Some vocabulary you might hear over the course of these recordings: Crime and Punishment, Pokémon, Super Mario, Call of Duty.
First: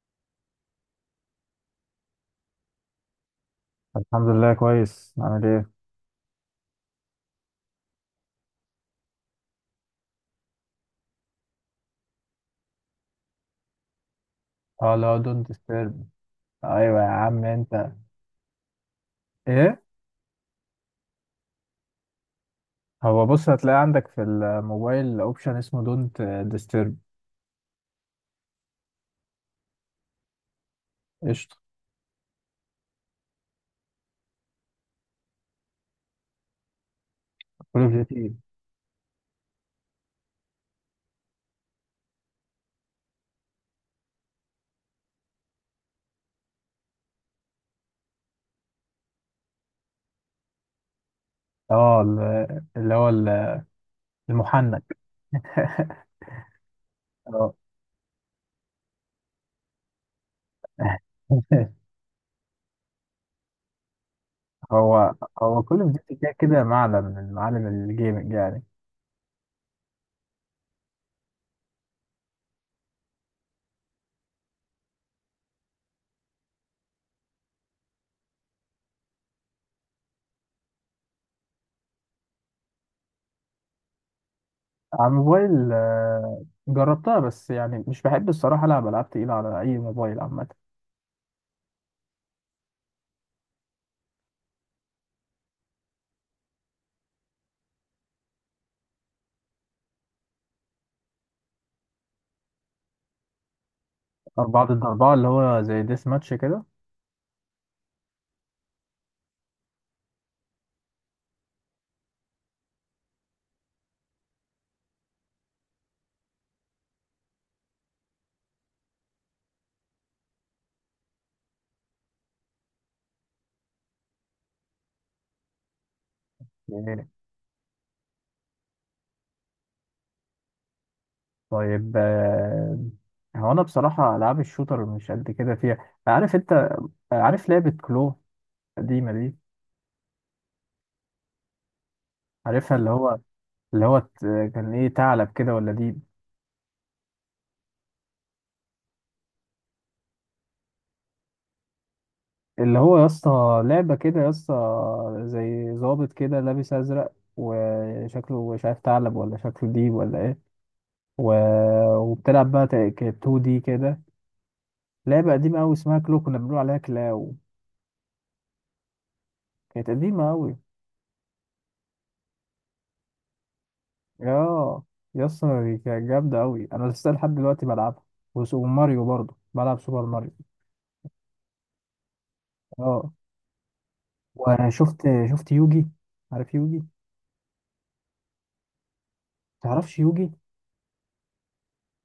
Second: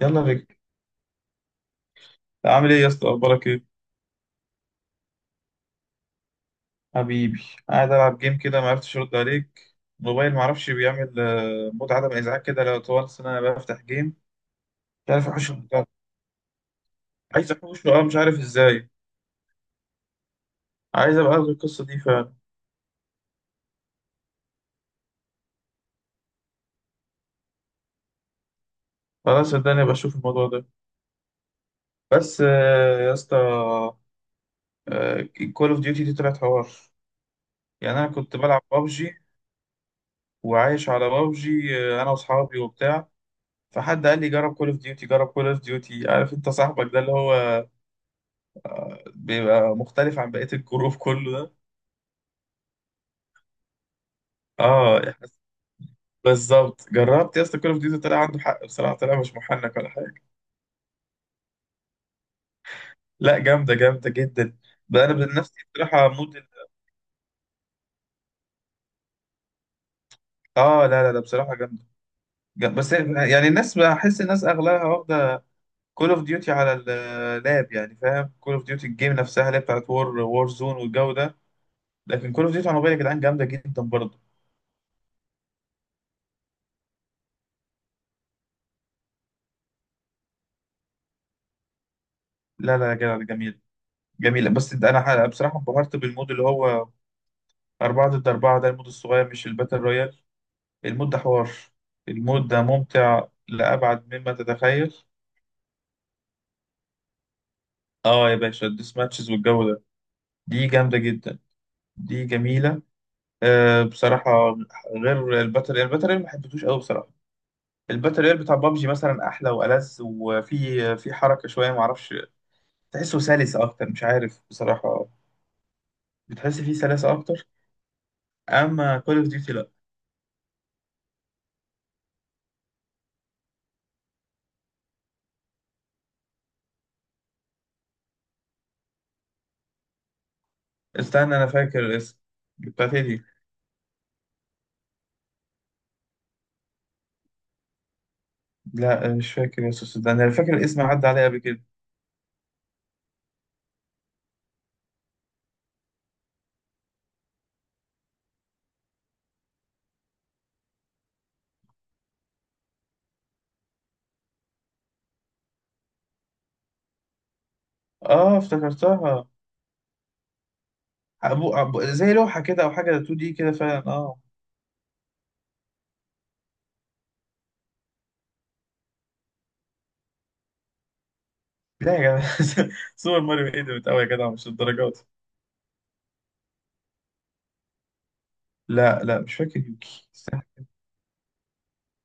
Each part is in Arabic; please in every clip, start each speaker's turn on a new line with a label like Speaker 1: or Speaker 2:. Speaker 1: يلا بك. عامل ايه يا اسطى، اخبارك ايه
Speaker 2: الحمد لله كويس. عامل ايه؟
Speaker 1: حبيبي؟ قاعد العب جيم كده، ما عرفتش ارد عليك. الموبايل ما اعرفش بيعمل مود عدم ازعاج كده، لو طول السنه انا بفتح جيم
Speaker 2: اه،
Speaker 1: مش
Speaker 2: لا
Speaker 1: عارف
Speaker 2: دونت
Speaker 1: احوش الموضوع.
Speaker 2: ديسترب. ايوه يا عم
Speaker 1: عايز احوش له،
Speaker 2: انت.
Speaker 1: اه مش عارف ازاي.
Speaker 2: ايه؟
Speaker 1: عايز ابقى اخد القصه دي فعلا.
Speaker 2: هو بص، هتلاقي عندك في الموبايل اوبشن اسمه دونت ديسترب.
Speaker 1: خلاص صدقني ابقى اشوف الموضوع ده.
Speaker 2: قشطه.
Speaker 1: بس يا اسطى، كول اوف ديوتي دي طلعت حوار.
Speaker 2: كول اوف
Speaker 1: يعني انا
Speaker 2: ديوتي.
Speaker 1: كنت بلعب بابجي وعايش على بابجي، انا واصحابي وبتاع، فحد قال لي جرب كول اوف ديوتي جرب كول اوف ديوتي. عارف انت صاحبك ده اللي هو بيبقى مختلف عن بقية الجروب كله ده؟
Speaker 2: اه اللي هو المحنك.
Speaker 1: اه احنا بالظبط. جربت يا
Speaker 2: اه.
Speaker 1: اسطى كول اوف ديوتي، طلع عنده حق بصراحة، طلع مش محنك ولا حاجة. لا جامدة، جامدة جدا. بقى انا
Speaker 2: هو
Speaker 1: بنفسي
Speaker 2: هو كول اوف
Speaker 1: بصراحة
Speaker 2: ديوتي كده
Speaker 1: مود
Speaker 2: كده معلم من معالم الجيمنج يعني.
Speaker 1: اه، لا بصراحة جامدة. جامدة. بس يعني الناس، بحس الناس اغلبها واخدة كول اوف ديوتي على اللاب، يعني فاهم، كول اوف ديوتي الجيم نفسها اللي هي بتاعت وور وور زون والجو ده. لكن كول اوف ديوتي على الموبايل يا جدعان جامدة جدا برضه.
Speaker 2: على الموبايل جربتها، بس يعني مش بحب الصراحه العب العاب تقيله على اي موبايل عامه.
Speaker 1: لا لا يا جدع ده جميل، جميل. بس ده انا بصراحة انبهرت بالمود اللي هو 4 ضد 4، ده المود الصغير مش الباتل رويال. المود ده حوار، المود ده ممتع لأبعد مما
Speaker 2: اربعه ضد
Speaker 1: تتخيل.
Speaker 2: اربعه اللي هو زي ديس ماتش كده؟
Speaker 1: آه يا باشا، الديس ماتشز والجو ده دي جامدة جدا، دي جميلة. آه بصراحة، غير الباتل رويال، الباتل رويال ما حبيتهوش أوي بصراحة. الباتل رويال بتاع بابجي مثلا أحلى وألذ، وفي في حركة شوية معرفش، تحسه سلس أكتر، مش عارف بصراحة، بتحس فيه سلاسة أكتر. أما كول أوف ديوتي لأ.
Speaker 2: طيب. هو انا بصراحه العاب الشوتر مش قد كده فيها، عارف انت؟ عارف لعبه كلو القديمه دي؟
Speaker 1: استنى أنا فاكر الاسم.
Speaker 2: عارفها، اللي
Speaker 1: بتاعت إيه
Speaker 2: هو،
Speaker 1: دي؟
Speaker 2: اللي هو كان ايه؟ ثعلب كده ولا دي؟
Speaker 1: لا مش فاكر يا استاذ، ده انا فاكر الاسم عدى عليا قبل كده.
Speaker 2: اللي هو يا اسطى لعبه كده يا اسطى، زي ظابط كده لابس ازرق وشكله مش عارف ثعلب ولا شكله ديب ولا ايه، و... وبتلعب بقى 2 دي كده. لعبه قديمه قوي اسمها كلو، كنا بنقول عليها كلاو.
Speaker 1: اه افتكرتها.
Speaker 2: كانت قديمه قوي.
Speaker 1: زي لوحه كده او حاجه، 2 دي كده فعلا اه.
Speaker 2: اه يا اسطى دي كانت جامدة أوي، أنا لسه لحد دلوقتي بلعبها. وماريو برضه بلعب سوبر ماريو.
Speaker 1: لا يا جدع
Speaker 2: اه.
Speaker 1: سوبر ماريو ايه ده؟ بتقوي يا جدع مش الدرجات
Speaker 2: وشفت،
Speaker 1: دي.
Speaker 2: شفت يوجي؟ عارف يوجي؟
Speaker 1: لا مش فاكر
Speaker 2: تعرفش
Speaker 1: يوكي،
Speaker 2: يوجي؟
Speaker 1: استنى.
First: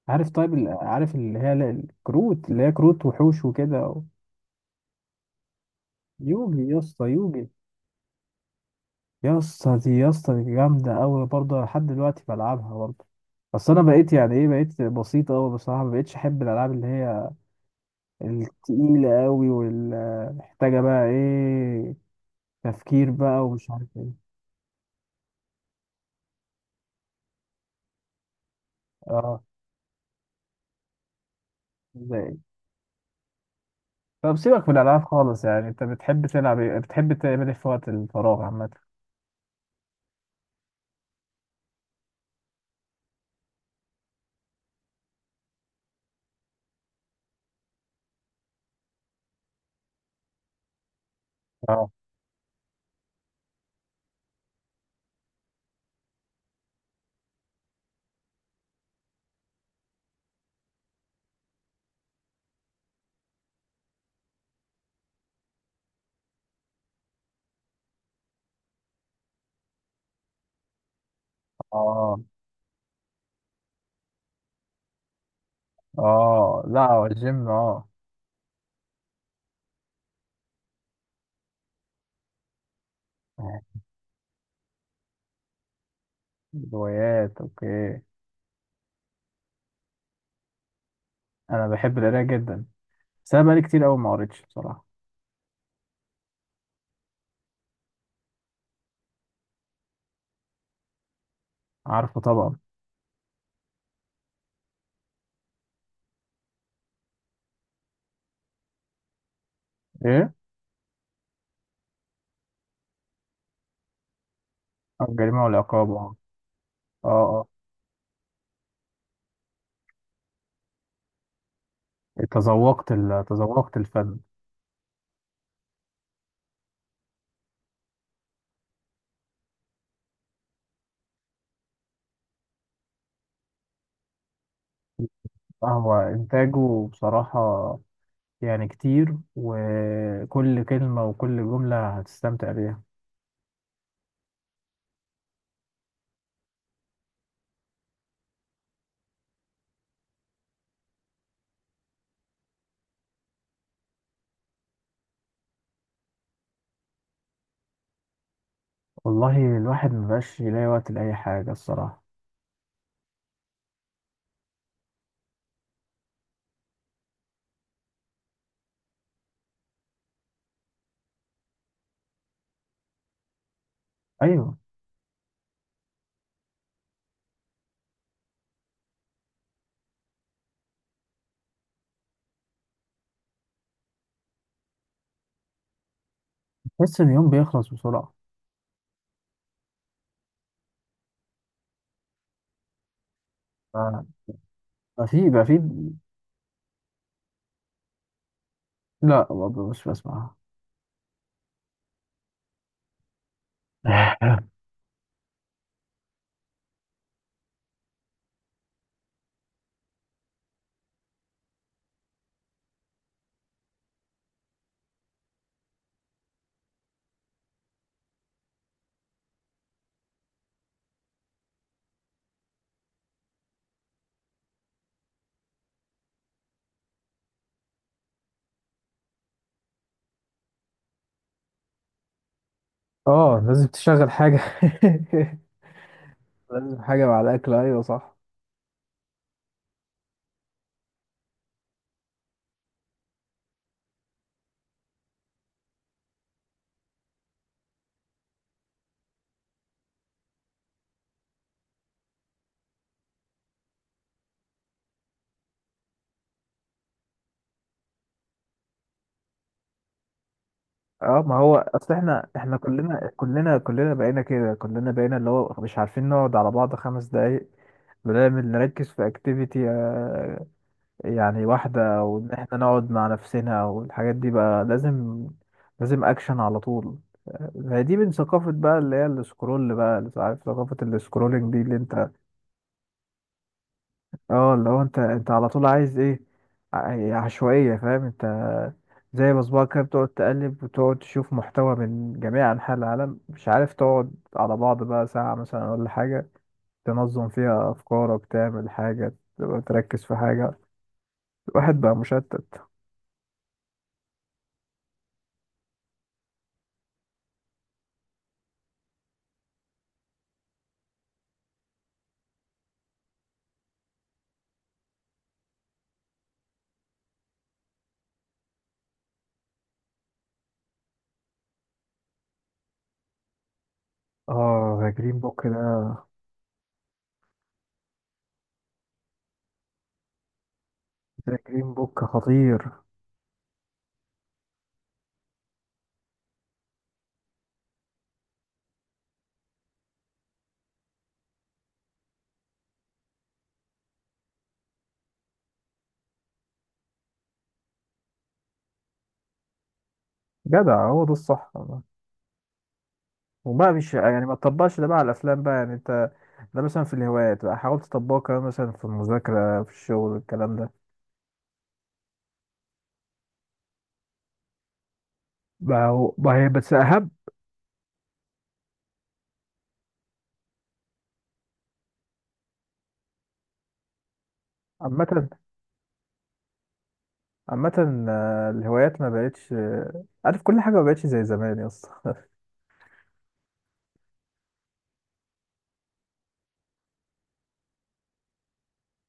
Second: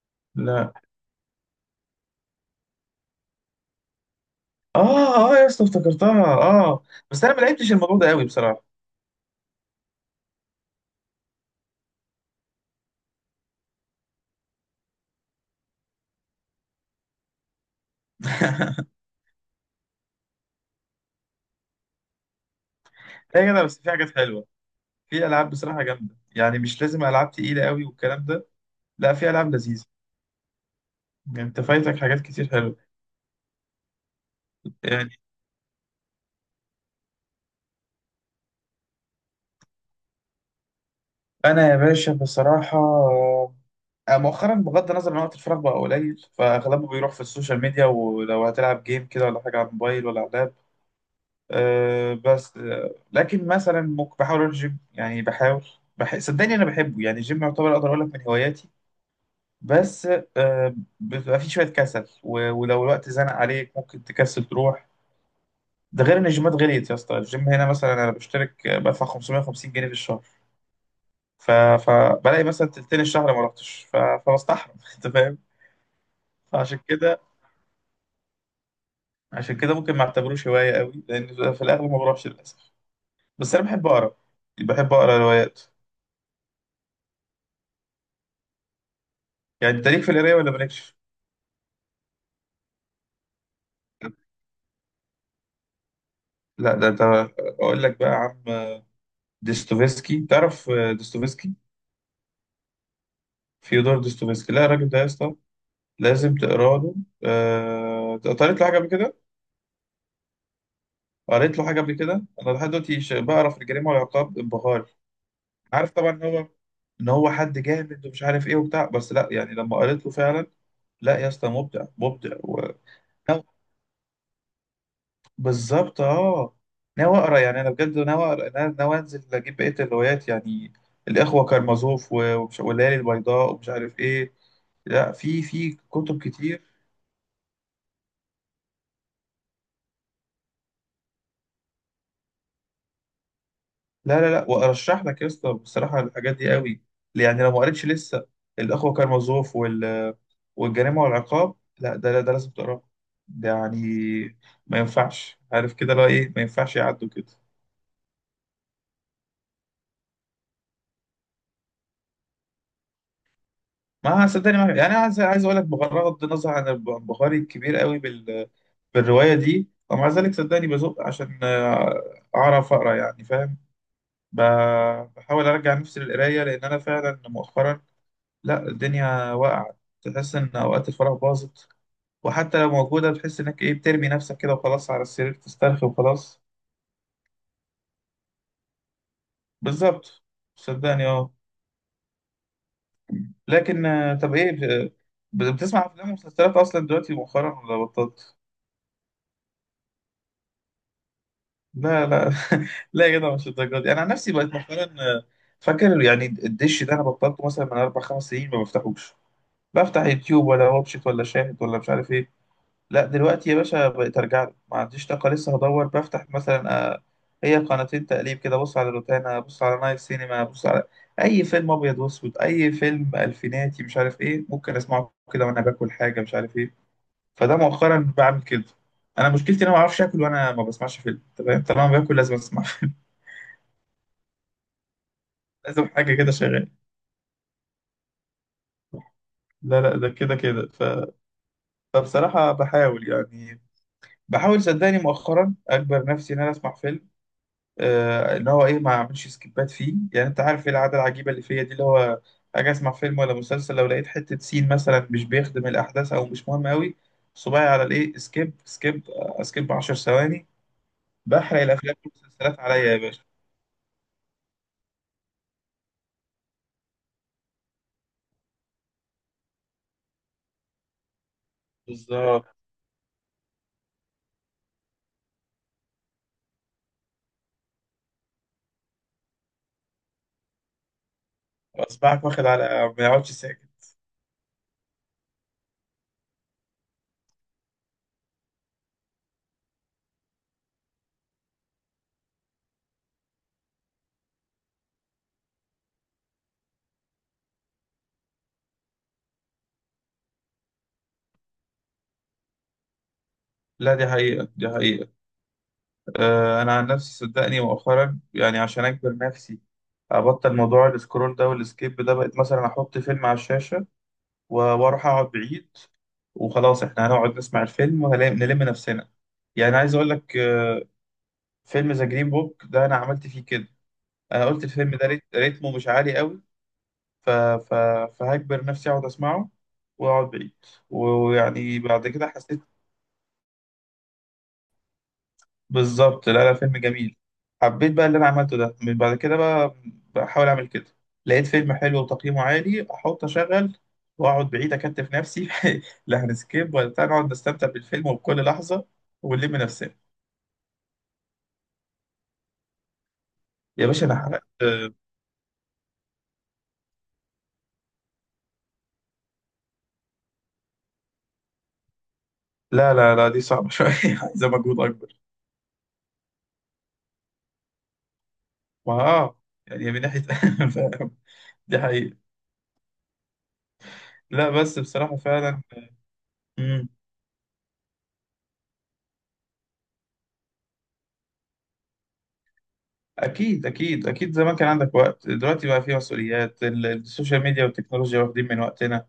Speaker 2: عارف طيب
Speaker 1: لا.
Speaker 2: عارف اللي هي الكروت اللي هي كروت وحوش وكده
Speaker 1: اه اه يا اسطى افتكرتها
Speaker 2: يوجي يا
Speaker 1: اه.
Speaker 2: اسطى،
Speaker 1: بس انا ما
Speaker 2: يوجي.
Speaker 1: لعبتش الموضوع ده قوي بصراحه.
Speaker 2: يا اسطى دي، يا اسطى دي جامدة أوي برضه، لحد دلوقتي بلعبها برضه. بس أنا بقيت يعني إيه، بقيت بسيط أوي بصراحة، مبقتش أحب الألعاب اللي هي التقيلة أوي والمحتاجة بقى إيه، تفكير
Speaker 1: لا
Speaker 2: بقى
Speaker 1: يا جدع
Speaker 2: ومش
Speaker 1: بس
Speaker 2: عارف
Speaker 1: في حاجات
Speaker 2: ايه.
Speaker 1: حلوه، في العاب بصراحه جامده، يعني مش لازم العاب تقيله قوي والكلام ده. لا في
Speaker 2: اه.
Speaker 1: العاب لذيذه، يعني انت فايتك حاجات
Speaker 2: ازاي؟
Speaker 1: كتير حلوه.
Speaker 2: طب سيبك من الالعاب
Speaker 1: يعني
Speaker 2: خالص، يعني انت بتحب تلعب ايه؟ بتحب تعمل ايه في وقت الفراغ عامه؟
Speaker 1: انا يا باشا بصراحه، مؤخرا، بغض النظر عن وقت الفراغ بقى قليل، فاغلبه بيروح في السوشيال ميديا، ولو هتلعب جيم كده ولا حاجه على الموبايل ولا على اللاب.
Speaker 2: اه،
Speaker 1: أه بس أه، لكن مثلا ممكن بحاول اروح الجيم، يعني بحاول. صدقني انا بحبه، يعني الجيم يعتبر اقدر اقول لك من هواياتي. بس أه، بيبقى فيه شويه كسل ولو الوقت زنق عليك ممكن تكسل تروح. ده غير ان الجيمات غليت يا اسطى. الجيم هنا مثلا انا بشترك بدفع 550 جنيه في الشهر. ف...
Speaker 2: اه،
Speaker 1: فبلاقي مثلا تلتين الشهر ما رحتش، فبستحرم انت فاهم.
Speaker 2: اه.
Speaker 1: فعشان
Speaker 2: لا هو
Speaker 1: كده،
Speaker 2: الجيم اه.
Speaker 1: عشان كده ممكن ما اعتبروش هوايه قوي، لان في الاغلب ما بروحش للاسف. بس
Speaker 2: آه.
Speaker 1: انا بحب اقرا، بحب اقرا روايات.
Speaker 2: روايات، اوكي.
Speaker 1: يعني انت ليك في القرايه ولا مالكش؟
Speaker 2: انا بحب القرايه جدا، بس انا بقالي كتير قوي ما قريتش بصراحه.
Speaker 1: لا ده انت، اقول لك بقى يا عم. ديستوفيسكي تعرف؟ ديستوفيسكي،
Speaker 2: عارفه طبعا.
Speaker 1: فيودور ديستوفيسكي. لا الراجل ده يا اسطى لازم تقرا له. قريت له حاجه قبل كده،
Speaker 2: ايه؟
Speaker 1: قريت له حاجه قبل كده، انا لحد دلوقتي بقرا في الجريمه والعقاب، انبهار.
Speaker 2: آه، الجريمه والعقاب،
Speaker 1: عارف طبعا
Speaker 2: اه.
Speaker 1: ان هو،
Speaker 2: اه.
Speaker 1: ان هو
Speaker 2: آه.
Speaker 1: حد جامد ومش عارف ايه وبتاع، بس لا يعني لما قريت له فعلا، لا يا اسطى، مبدع، مبدع
Speaker 2: تذوقت
Speaker 1: ناو-
Speaker 2: تذوقت الفن.
Speaker 1: بالظبط اه. ناوي اقرا، يعني انا بجد ناوي اقرا، انا ناوي انزل اجيب بقيه الروايات. يعني الاخوه كارمازوف والليالي البيضاء ومش عارف ايه، لا في
Speaker 2: آه،
Speaker 1: في
Speaker 2: هو
Speaker 1: كتب كتير.
Speaker 2: انتاجه بصراحه يعني كتير، وكل كلمه وكل جمله هتستمتع بيها.
Speaker 1: لا وارشح لك يا اسطى بصراحه الحاجات دي قوي، يعني لو ما قريتش لسه، الاخوه كارمازوف والجريمه والعقاب، لا ده، لا ده لازم تقراه. ده يعني ما ينفعش، عارف كده، لا ايه، ما ينفعش يعدوا كده.
Speaker 2: والله الواحد مبقاش يلاقي وقت لأي حاجة الصراحة.
Speaker 1: ما صدقني، ما يعني عايز، عايز اقول لك بغض النظر عن انبهاري الكبير قوي بالروايه دي، ومع ذلك صدقني بزق عشان اعرف اقرا، يعني فاهم.
Speaker 2: أيوة.
Speaker 1: بحاول ارجع نفسي للقرايه، لان انا فعلا مؤخرا، لا الدنيا واقعة. تحس إن أوقات الفراغ باظت، وحتى لو موجودة بتحس إنك إيه، بترمي نفسك كده وخلاص على السرير تسترخي وخلاص.
Speaker 2: تحس إن اليوم بيخلص بسرعة.
Speaker 1: بالظبط صدقني أه.
Speaker 2: ف-
Speaker 1: لكن طب إيه،
Speaker 2: ما في ما في
Speaker 1: بتسمع أفلام ومسلسلات أصلا دلوقتي مؤخرا ولا بطلت؟
Speaker 2: لا برضه مش بسمعها.
Speaker 1: لا لا لا يا جدع مش الدرجة دي. أنا عن نفسي بقيت مؤخرا فاكر يعني الدش ده أنا بطلته مثلا من أربع خمس سنين ما بفتحوش. بفتح يوتيوب ولا واتشيت ولا شاهد ولا مش عارف إيه. لا دلوقتي يا باشا بقيت ارجع له. ما عنديش طاقه لسه هدور، بفتح مثلا هي قناتين تقليب كده، بص على روتانا، بص على نايل سينما، بص على اي فيلم ابيض واسود، اي فيلم الفيناتي مش عارف ايه، ممكن اسمعه كده وانا باكل حاجه مش عارف ايه. فده مؤخرا بعمل كده. انا مشكلتي ان انا ما بعرفش اكل وانا ما بسمعش فيلم، تمام؟ طالما باكل لازم اسمع فيلم.
Speaker 2: اه لازم تشغل حاجة.
Speaker 1: لازم حاجه كده شغاله.
Speaker 2: لازم حاجة مع الأكل، أيوة صح.
Speaker 1: لا لا، ده كده كده فبصراحه بحاول يعني، بحاول صدقني مؤخرا اجبر نفسي ان انا اسمع فيلم، ان هو ايه، ما اعملش سكيبات فيه. يعني انت عارف ايه العاده العجيبه اللي فيا دي، اللي هو اجي اسمع فيلم ولا مسلسل، لو لقيت حته سين مثلا مش بيخدم الاحداث او مش مهم قوي، صباعي على الايه سكيب سكيب، سكيب 10 ثواني.
Speaker 2: اه، ما هو
Speaker 1: بحرق
Speaker 2: اصل
Speaker 1: الافلام
Speaker 2: احنا، احنا
Speaker 1: والمسلسلات عليا يا
Speaker 2: كلنا
Speaker 1: باشا.
Speaker 2: كلنا كلنا بقينا كده، كلنا بقينا اللي هو مش عارفين نقعد على بعض خمس دقايق. بنعمل نركز في اكتيفيتي يعني واحدة، وإن
Speaker 1: بالظبط.
Speaker 2: إحنا نقعد مع نفسنا والحاجات دي بقى لازم. لازم أكشن على طول. آه، هي دي من ثقافة بقى اللي هي السكرول بقى، اللي عارف ثقافة السكرولنج دي اللي أنت،
Speaker 1: اصبعك واخد على ما يقعدش ساكت.
Speaker 2: اه اللي هو أنت، أنت على طول عايز إيه، عشوائية، فاهم أنت؟ زي بصبعك كده بتقعد تقلب وتقعد تشوف محتوى من جميع أنحاء العالم، مش عارف تقعد على بعض بقى ساعة مثلا ولا حاجة تنظم فيها أفكارك، تعمل حاجة، تبقى تركز في حاجة. الواحد بقى مشتت.
Speaker 1: لا دي حقيقه، دي حقيقه. انا عن نفسي صدقني مؤخرا، يعني عشان اجبر نفسي ابطل موضوع السكرول ده والسكيب ده، بقيت مثلا احط فيلم على الشاشه واروح اقعد بعيد، وخلاص احنا هنقعد نسمع الفيلم ونلم نفسنا. يعني عايز اقول لك فيلم ذا جرين بوك ده انا عملت فيه كده. انا قلت
Speaker 2: اه، ذا
Speaker 1: الفيلم ده
Speaker 2: جرين بوك
Speaker 1: ريتمه مش
Speaker 2: ده.
Speaker 1: عالي قوي، ف... ف... فهجبر نفسي اقعد اسمعه واقعد بعيد،
Speaker 2: ذا جرين
Speaker 1: ويعني
Speaker 2: بوك
Speaker 1: بعد كده حسيت،
Speaker 2: خطير.
Speaker 1: بالظبط. لا لا فيلم جميل. حبيت بقى اللي انا عملته ده، من بعد كده بقى بحاول اعمل كده. لقيت فيلم حلو وتقييمه عالي، احط اشغل واقعد بعيد، اكتف نفسي لا هنسكيب ولا بتاع، نقعد نستمتع بالفيلم وبكل لحظه، ونلم نفسنا.
Speaker 2: جدع، هو ده الصح والله. وبقى
Speaker 1: يا
Speaker 2: مش
Speaker 1: باشا انا
Speaker 2: يعني ما
Speaker 1: حرقت
Speaker 2: تطبقش ده بقى على الافلام بقى يعني انت، ده مثلا في الهوايات بقى حاول تطبقه كمان، مثلا في المذاكره في الشغل، الكلام ده.
Speaker 1: لا دي صعبه شويه، عايزه مجهود اكبر.
Speaker 2: بقى هو بقى هي بس اهم.
Speaker 1: ما اه، يعني من ناحيه فاهم، دي حقيقه. لا بس
Speaker 2: عامه،
Speaker 1: بصراحه فعلا. مم.
Speaker 2: عامه آه، الهوايات ما بقتش، آه، عارف كل حاجه ما بقتش زي زمان يا اسطى.
Speaker 1: اكيد اكيد اكيد، زمان كان عندك وقت، دلوقتي بقى فيه مسؤوليات، السوشيال ميديا والتكنولوجيا واخدين من وقتنا.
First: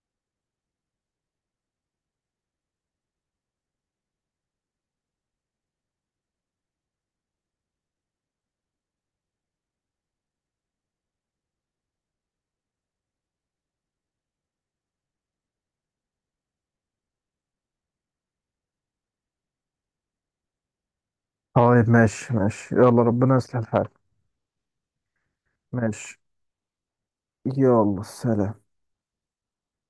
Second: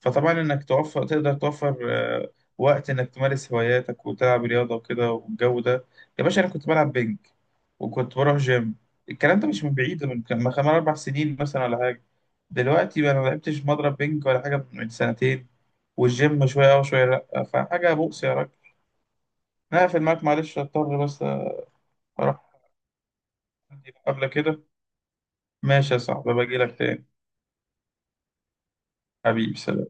Speaker 1: فطبعا انك توفر، تقدر توفر وقت انك تمارس هواياتك وتلعب رياضه وكده والجو ده. يا باشا انا كنت بلعب بينج، وكنت بروح جيم، الكلام ده مش من بعيد، من كان من خمس اربع سنين مثلا ولا حاجه. دلوقتي بقى انا ما لعبتش مضرب بينج ولا حاجه من سنتين، والجيم شويه اه وشويه لا، فحاجه بؤس يا راجل. انا هقفل معاك معلش اضطر، بس
Speaker 2: طيب، ماشي
Speaker 1: اروح
Speaker 2: ماشي، يلا ربنا يصلح الحال.
Speaker 1: عندي مقابله كده. ماشي يا
Speaker 2: ماشي،
Speaker 1: صاحبي، باجي لك تاني.
Speaker 2: يلا سلام.
Speaker 1: حبيبي سلام.